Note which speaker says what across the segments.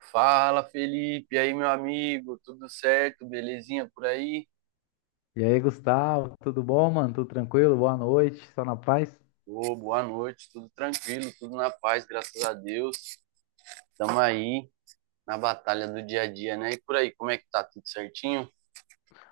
Speaker 1: Fala, Felipe, e aí, meu amigo, tudo certo? Belezinha por aí?
Speaker 2: E aí, Gustavo, tudo bom, mano? Tudo tranquilo? Boa noite, só na paz?
Speaker 1: Ô, boa noite, tudo tranquilo, tudo na paz, graças a Deus. Estamos aí na batalha do dia a dia, né? E por aí, como é que tá? Tudo certinho?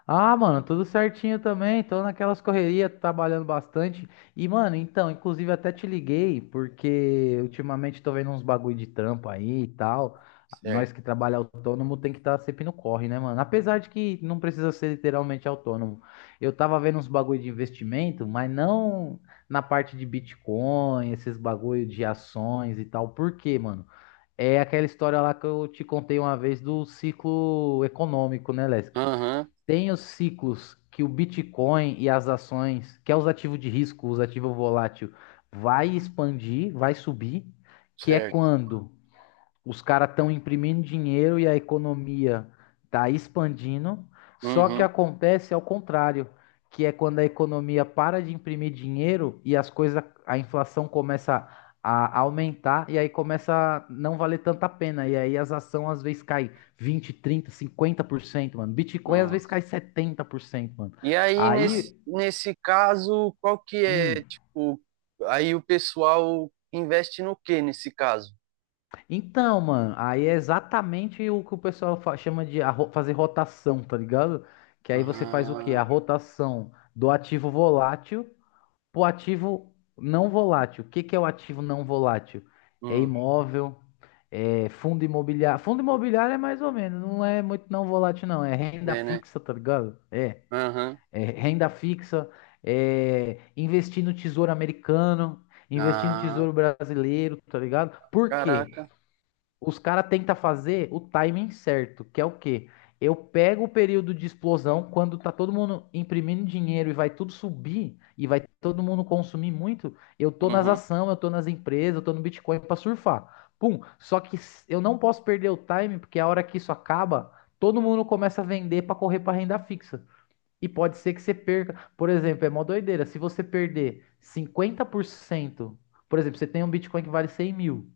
Speaker 2: Ah, mano, tudo certinho também. Tô naquelas correrias, trabalhando bastante. E, mano, então, inclusive até te liguei, porque ultimamente tô vendo uns bagulho de trampo aí e tal. Nós que
Speaker 1: Certo.
Speaker 2: trabalha autônomo tem que estar sempre no corre, né, mano? Apesar de que não precisa ser literalmente autônomo. Eu tava vendo uns bagulho de investimento, mas não na parte de Bitcoin, esses bagulho de ações e tal. Por quê, mano? É aquela história lá que eu te contei uma vez do ciclo econômico, né, Lesk?
Speaker 1: Aham,
Speaker 2: Tem os ciclos que o Bitcoin e as ações, que é os ativos de risco, os ativos volátil, vai expandir, vai subir, que é
Speaker 1: certo.
Speaker 2: quando os caras estão imprimindo dinheiro e a economia está expandindo, só
Speaker 1: Uhum.
Speaker 2: que acontece ao contrário, que é quando a economia para de imprimir dinheiro e as coisas, a inflação começa a aumentar e aí começa a não valer tanta pena. E aí as ações às vezes caem 20, 30, 50%, mano. Bitcoin às
Speaker 1: Uhum.
Speaker 2: vezes cai 70%, mano.
Speaker 1: E aí, nesse,
Speaker 2: Aí,
Speaker 1: nesse caso, qual que é,
Speaker 2: hum,
Speaker 1: tipo, aí o pessoal investe no que nesse caso?
Speaker 2: Então, mano, aí é exatamente o que o pessoal chama de fazer rotação, tá ligado? Que aí você faz o quê? A
Speaker 1: Ah,
Speaker 2: rotação do ativo volátil pro ativo não volátil. O que que é o ativo não volátil? É
Speaker 1: hum,
Speaker 2: imóvel, é fundo imobiliário. Fundo imobiliário é mais ou menos, não é muito não volátil, não. É renda
Speaker 1: é, né?
Speaker 2: fixa, tá ligado? É,
Speaker 1: Aham.
Speaker 2: é renda fixa, é investir no tesouro americano, investir no
Speaker 1: Ah,
Speaker 2: tesouro brasileiro, tá ligado? Por quê?
Speaker 1: caraca.
Speaker 2: Os caras tentam fazer o timing certo, que é o quê? Eu pego o período de explosão quando tá todo mundo imprimindo dinheiro e vai tudo subir e vai todo mundo consumir muito. Eu tô nas
Speaker 1: Uhum.
Speaker 2: ações, eu tô nas empresas, eu tô no Bitcoin pra surfar. Pum. Eu não posso perder o timing, porque a hora que isso acaba, todo mundo começa a vender pra correr pra renda fixa. E pode ser que você perca. Por exemplo, é mó doideira. Se você perder 50%, por cento, por exemplo, você tem um Bitcoin que vale 100 mil.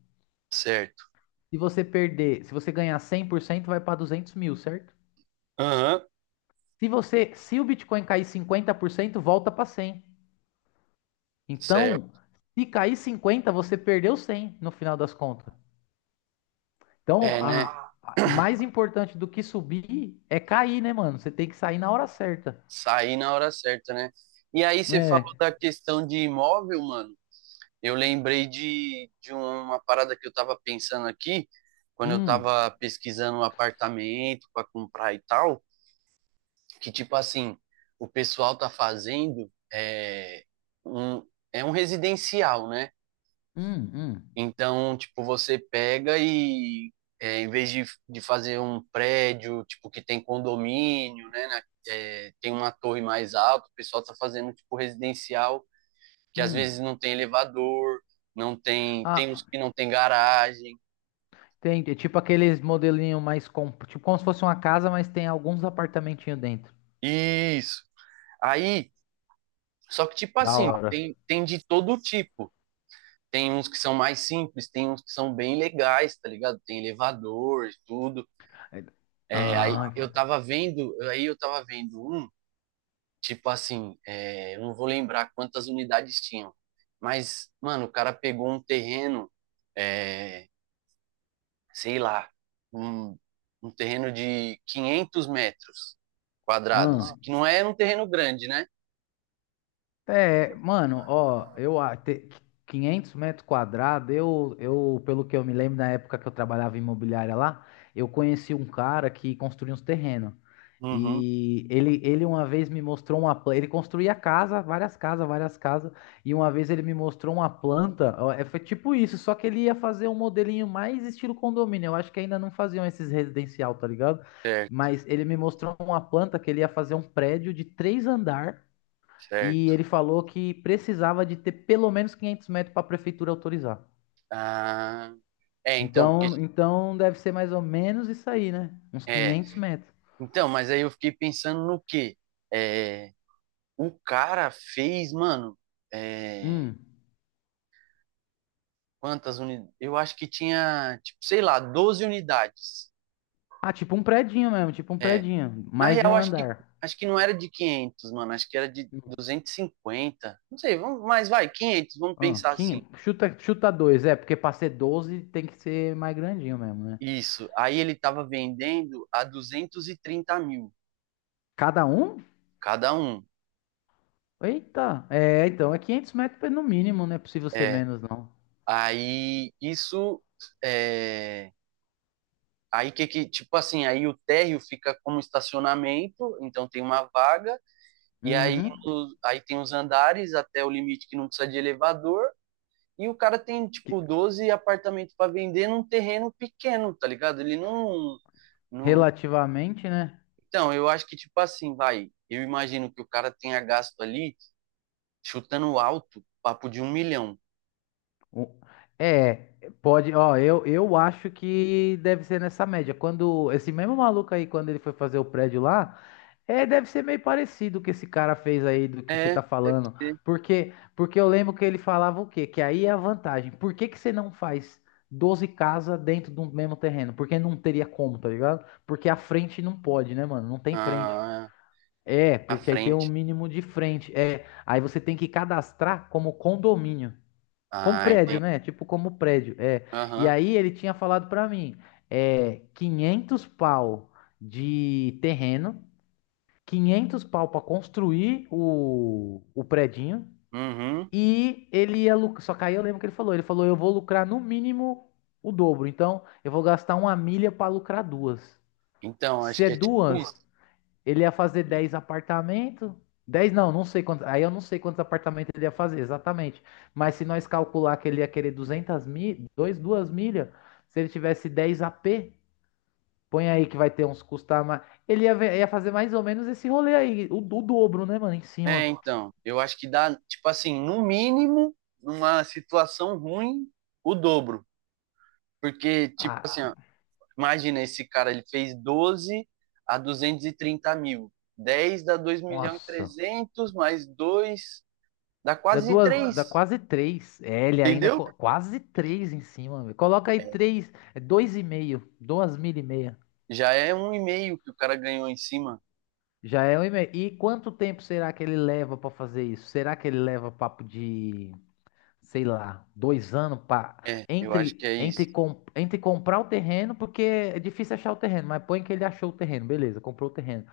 Speaker 1: Certo.
Speaker 2: Se você perder, se você ganhar 100% vai para 200 mil, certo?
Speaker 1: Aham.
Speaker 2: Se você, se o Bitcoin cair 50% volta para cem. Então,
Speaker 1: Certo.
Speaker 2: se cair 50, você perdeu 100 no final das contas. Então,
Speaker 1: É, né?
Speaker 2: mais importante do que subir é cair, né, mano? Você tem que sair na hora certa.
Speaker 1: Sair na hora certa, né? E aí você falou
Speaker 2: É.
Speaker 1: da questão de imóvel, mano. Eu lembrei de uma parada que eu tava pensando aqui, quando eu
Speaker 2: Hum,
Speaker 1: tava pesquisando um apartamento para comprar e tal, que tipo assim, o pessoal tá fazendo um, é um residencial, né?
Speaker 2: hum, hum,
Speaker 1: Então, tipo, você pega e, é, em vez de fazer um prédio, tipo, que tem condomínio, né, é, tem uma torre mais alta, o pessoal tá fazendo, tipo, residencial, que às vezes
Speaker 2: hum.
Speaker 1: não tem elevador, não tem, tem
Speaker 2: Ah,
Speaker 1: uns que não tem garagem.
Speaker 2: tem, é tipo aqueles modelinho mais com, tipo como se fosse uma casa, mas tem alguns apartamentinhos dentro.
Speaker 1: Isso. Aí, só que, tipo
Speaker 2: Da
Speaker 1: assim,
Speaker 2: hora.
Speaker 1: tem de todo tipo. Tem uns que são mais simples, tem uns que são bem legais, tá ligado? Tem elevador e tudo. É, aí
Speaker 2: Ah,
Speaker 1: eu tava vendo, aí eu tava vendo um. Tipo assim, é, eu não vou lembrar quantas unidades tinham, mas, mano, o cara pegou um terreno, é, sei lá, um, um terreno de 500 metros quadrados,
Speaker 2: ah.
Speaker 1: que não é um terreno grande, né?
Speaker 2: É, mano, ó, 500 metros quadrados, eu, pelo que eu me lembro, na época que eu trabalhava em imobiliária lá, eu conheci um cara que construía uns terrenos.
Speaker 1: Uhum,
Speaker 2: E ele uma vez me mostrou uma planta, ele construía casa, várias casas, e uma vez ele me mostrou uma planta, ó, é, foi tipo isso, só que ele ia fazer um modelinho mais estilo condomínio, eu acho que ainda não faziam esses residencial, tá ligado?
Speaker 1: certo,
Speaker 2: Mas ele me mostrou uma planta que ele ia fazer um prédio de três andares e
Speaker 1: certo.
Speaker 2: ele falou que precisava de ter pelo menos 500 metros para a prefeitura autorizar.
Speaker 1: Ah, é, então, porque-
Speaker 2: Então, então deve ser mais ou menos isso aí, né? Uns
Speaker 1: é,
Speaker 2: 500 metros.
Speaker 1: então, mas aí eu fiquei pensando no quê? É, o cara fez, mano, é,
Speaker 2: Hum.
Speaker 1: quantas unidades? Eu acho que tinha, tipo, sei lá, 12 unidades.
Speaker 2: Ah, tipo um predinho mesmo, tipo um
Speaker 1: Eh,
Speaker 2: predinho,
Speaker 1: na
Speaker 2: mais de
Speaker 1: real,
Speaker 2: um
Speaker 1: acho que,
Speaker 2: andar.
Speaker 1: acho que não era de 500, mano. Acho que era de
Speaker 2: Hum.
Speaker 1: 250. Não sei, vamos, mas vai, 500, vamos
Speaker 2: Ah,
Speaker 1: pensar assim.
Speaker 2: 500, chuta, chuta dois, é, porque para ser 12 tem que ser mais grandinho mesmo, né?
Speaker 1: Isso. Aí ele tava vendendo a 230 mil
Speaker 2: Cada um?
Speaker 1: cada um.
Speaker 2: Eita, é, então é 500 metros no mínimo, não é possível ser
Speaker 1: É.
Speaker 2: menos, não.
Speaker 1: Aí isso. É. Aí que, tipo assim, aí o térreo fica como estacionamento, então tem uma vaga, e aí,
Speaker 2: Uhum.
Speaker 1: aí tem os andares até o limite que não precisa de elevador. E o cara tem, tipo,
Speaker 2: Que-
Speaker 1: 12 apartamentos para vender num terreno pequeno, tá ligado? Ele não.
Speaker 2: Relativamente, né?
Speaker 1: Então, eu acho que, tipo assim, vai. Eu imagino que o cara tenha gasto ali, chutando alto, papo de um milhão.
Speaker 2: Um- É, pode, ó, eu acho que deve ser nessa média. Quando esse mesmo maluco aí, quando ele foi fazer o prédio lá, é, deve ser meio parecido o que esse cara fez aí do que você
Speaker 1: É,
Speaker 2: tá
Speaker 1: deve
Speaker 2: falando.
Speaker 1: ser.
Speaker 2: Porque, porque eu lembro que ele falava o quê? Que aí é a vantagem. Por que que você não faz 12 casas dentro do mesmo terreno? Porque não teria como, tá ligado? Porque a frente não pode, né, mano? Não tem frente.
Speaker 1: Ah,
Speaker 2: É,
Speaker 1: na
Speaker 2: porque aí tem um
Speaker 1: frente.
Speaker 2: mínimo de frente. É, aí você tem que cadastrar como condomínio. Como
Speaker 1: Ah,
Speaker 2: prédio,
Speaker 1: entendi.
Speaker 2: né? Tipo, como prédio. É. E
Speaker 1: Aham.
Speaker 2: aí ele tinha falado pra mim, é 500 pau de terreno, 500 pau pra construir o predinho
Speaker 1: Uhum.
Speaker 2: e ele ia lucrar. Só que aí eu lembro que ele falou, eu vou lucrar no mínimo o dobro. Então, eu vou gastar uma milha pra lucrar duas.
Speaker 1: Então, acho
Speaker 2: Se é
Speaker 1: que é tipo isso.
Speaker 2: duas, ele ia fazer 10 apartamentos. 10 não, não sei quantos. Aí eu não sei quantos apartamentos ele ia fazer exatamente. Mas se nós calcular que ele ia querer 200 mil, 2 milhas, se ele tivesse 10 AP, põe aí que vai ter uns custar mais. Ele ia, ia fazer mais ou menos esse rolê aí, o dobro, né, mano, em cima.
Speaker 1: É, então. Eu acho que dá, tipo assim, no mínimo, numa situação ruim, o dobro. Porque, tipo
Speaker 2: Ah,
Speaker 1: assim, ó, imagina, esse cara, ele fez 12 a 230 mil. Dez dá 2 milhões e
Speaker 2: nossa.
Speaker 1: 300, mais 2 dá
Speaker 2: Dá
Speaker 1: quase
Speaker 2: duas, dá
Speaker 1: 3,
Speaker 2: quase três. É, ele ainda
Speaker 1: entendeu?
Speaker 2: quase três em cima. Velho. Coloca aí três, é dois e meio, duas mil e meia.
Speaker 1: Já é um e meio que o cara ganhou em cima.
Speaker 2: Já é um e-mail. E quanto tempo será que ele leva para fazer isso? Será que ele leva papo de, sei lá, 2 anos para
Speaker 1: É, eu acho
Speaker 2: entre
Speaker 1: que é isso.
Speaker 2: entre, com, entre comprar o terreno, porque é difícil achar o terreno, mas põe que ele achou o terreno, beleza, comprou o terreno,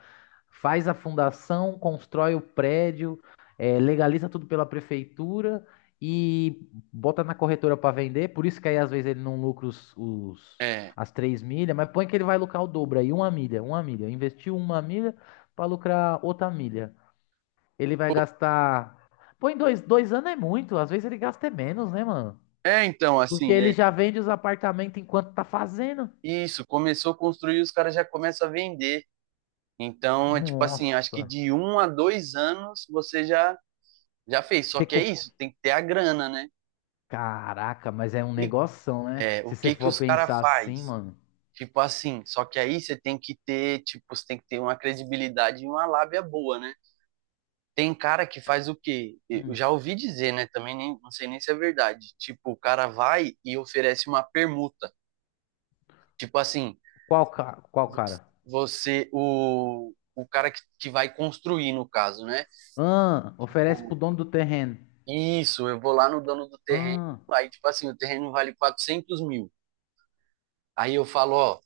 Speaker 2: faz a fundação, constrói o prédio, eh, legaliza tudo pela prefeitura e bota na corretora para vender. Por isso que aí às vezes ele não lucra
Speaker 1: É,
Speaker 2: as três milhas, mas põe que ele vai lucrar o dobro aí, uma milha, uma milha. Investiu uma milha para lucrar outra milha. Ele vai gastar. Põe dois, 2 anos é muito, às vezes ele gasta é menos, né, mano?
Speaker 1: é, então,
Speaker 2: Porque
Speaker 1: assim,
Speaker 2: ele
Speaker 1: é
Speaker 2: já vende os apartamentos enquanto tá fazendo.
Speaker 1: isso. Começou a construir, os caras já começam a vender. Então, é tipo assim, acho que
Speaker 2: Nossa.
Speaker 1: de 1 a 2 anos você já já fez. Só que é isso, tem que ter a grana, né?
Speaker 2: Caraca, mas é um
Speaker 1: E,
Speaker 2: negoção, né?
Speaker 1: é, o
Speaker 2: Se você
Speaker 1: que que
Speaker 2: for
Speaker 1: os caras
Speaker 2: pensar assim,
Speaker 1: faz?
Speaker 2: mano.
Speaker 1: Tipo assim, só que aí você tem que ter, tipo, você tem que ter uma credibilidade e uma lábia boa, né? Tem cara que faz o quê? Eu
Speaker 2: Hum,
Speaker 1: já ouvi dizer, né? Também nem, não sei nem se é verdade. Tipo, o cara vai e oferece uma permuta. Tipo assim,
Speaker 2: Qual cara?
Speaker 1: o cara que vai construir, no caso, né?
Speaker 2: Ah, oferece pro
Speaker 1: Tipo,
Speaker 2: dono do terreno.
Speaker 1: isso, eu vou lá no dono do terreno,
Speaker 2: Ah,
Speaker 1: aí, tipo assim, o terreno vale 400 mil. Aí eu falo, ó,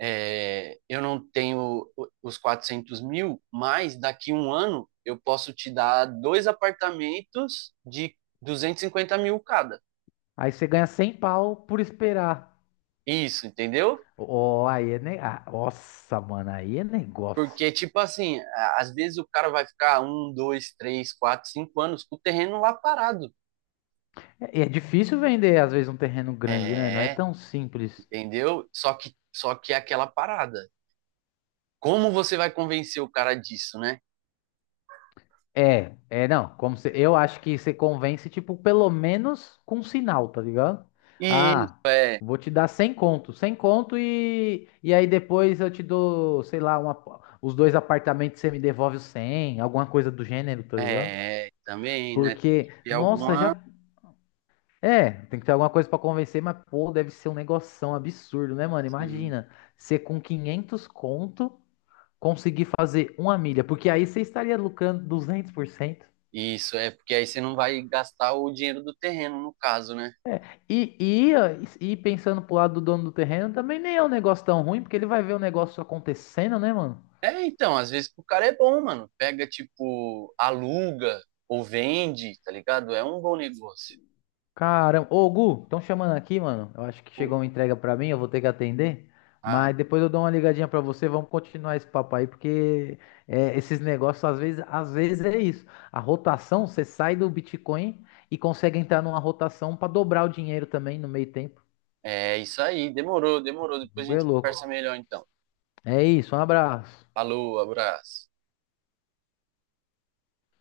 Speaker 1: é, eu não tenho os 400 mil, mas daqui um ano eu posso te dar dois apartamentos de 250 mil cada.
Speaker 2: aí você ganha 100 pau por esperar.
Speaker 1: Isso, entendeu?
Speaker 2: Ó, aí é ah, nossa, mano, aí é negócio.
Speaker 1: Porque, tipo assim, às vezes o cara vai ficar um, dois, três, quatro, cinco anos com o terreno lá parado.
Speaker 2: É, é difícil vender, às vezes, um terreno grande, né? Não é
Speaker 1: É,
Speaker 2: tão simples.
Speaker 1: entendeu? Só que é aquela parada. Como você vai convencer o cara disso, né?
Speaker 2: Não, como se, eu acho que você convence, tipo, pelo menos com um sinal, tá ligado?
Speaker 1: E
Speaker 2: Ah,
Speaker 1: é,
Speaker 2: vou te dar 100 conto, 100 conto e aí depois eu te dou, sei lá, uma, os dois apartamentos você me devolve os 100, alguma coisa do gênero, tá ligado?
Speaker 1: é também, né? Tem que
Speaker 2: Porque,
Speaker 1: ter
Speaker 2: nossa, já,
Speaker 1: alguma.
Speaker 2: é, tem que ter alguma coisa pra convencer, mas, pô, deve ser um negoção absurdo, né, mano?
Speaker 1: Assim,
Speaker 2: Imagina, você com 500 conto conseguir fazer uma milha, porque aí você estaria lucrando 200%.
Speaker 1: isso, é porque aí você não vai gastar o dinheiro do terreno, no caso, né?
Speaker 2: Ah, e pensando pro lado do dono do terreno, também nem é um negócio tão ruim, porque ele vai ver o negócio acontecendo, né, mano?
Speaker 1: É, então, às vezes pro cara é bom, mano. Pega, tipo, aluga ou vende, tá ligado? É um bom negócio.
Speaker 2: Caramba. Ô, Gu, estão chamando aqui, mano. Eu acho que
Speaker 1: Pô,
Speaker 2: chegou uma entrega pra mim, eu vou ter que atender.
Speaker 1: ah,
Speaker 2: Mas depois eu dou uma ligadinha pra você, vamos continuar esse papo aí, porque é, esses negócios, às vezes é isso. A rotação, você sai do Bitcoin e consegue entrar numa rotação pra dobrar o dinheiro também no meio tempo.
Speaker 1: é isso aí. Demorou, demorou.
Speaker 2: O
Speaker 1: Depois a
Speaker 2: Gu é
Speaker 1: gente
Speaker 2: louco.
Speaker 1: conversa melhor, então.
Speaker 2: É isso, um abraço.
Speaker 1: Falou, abraço.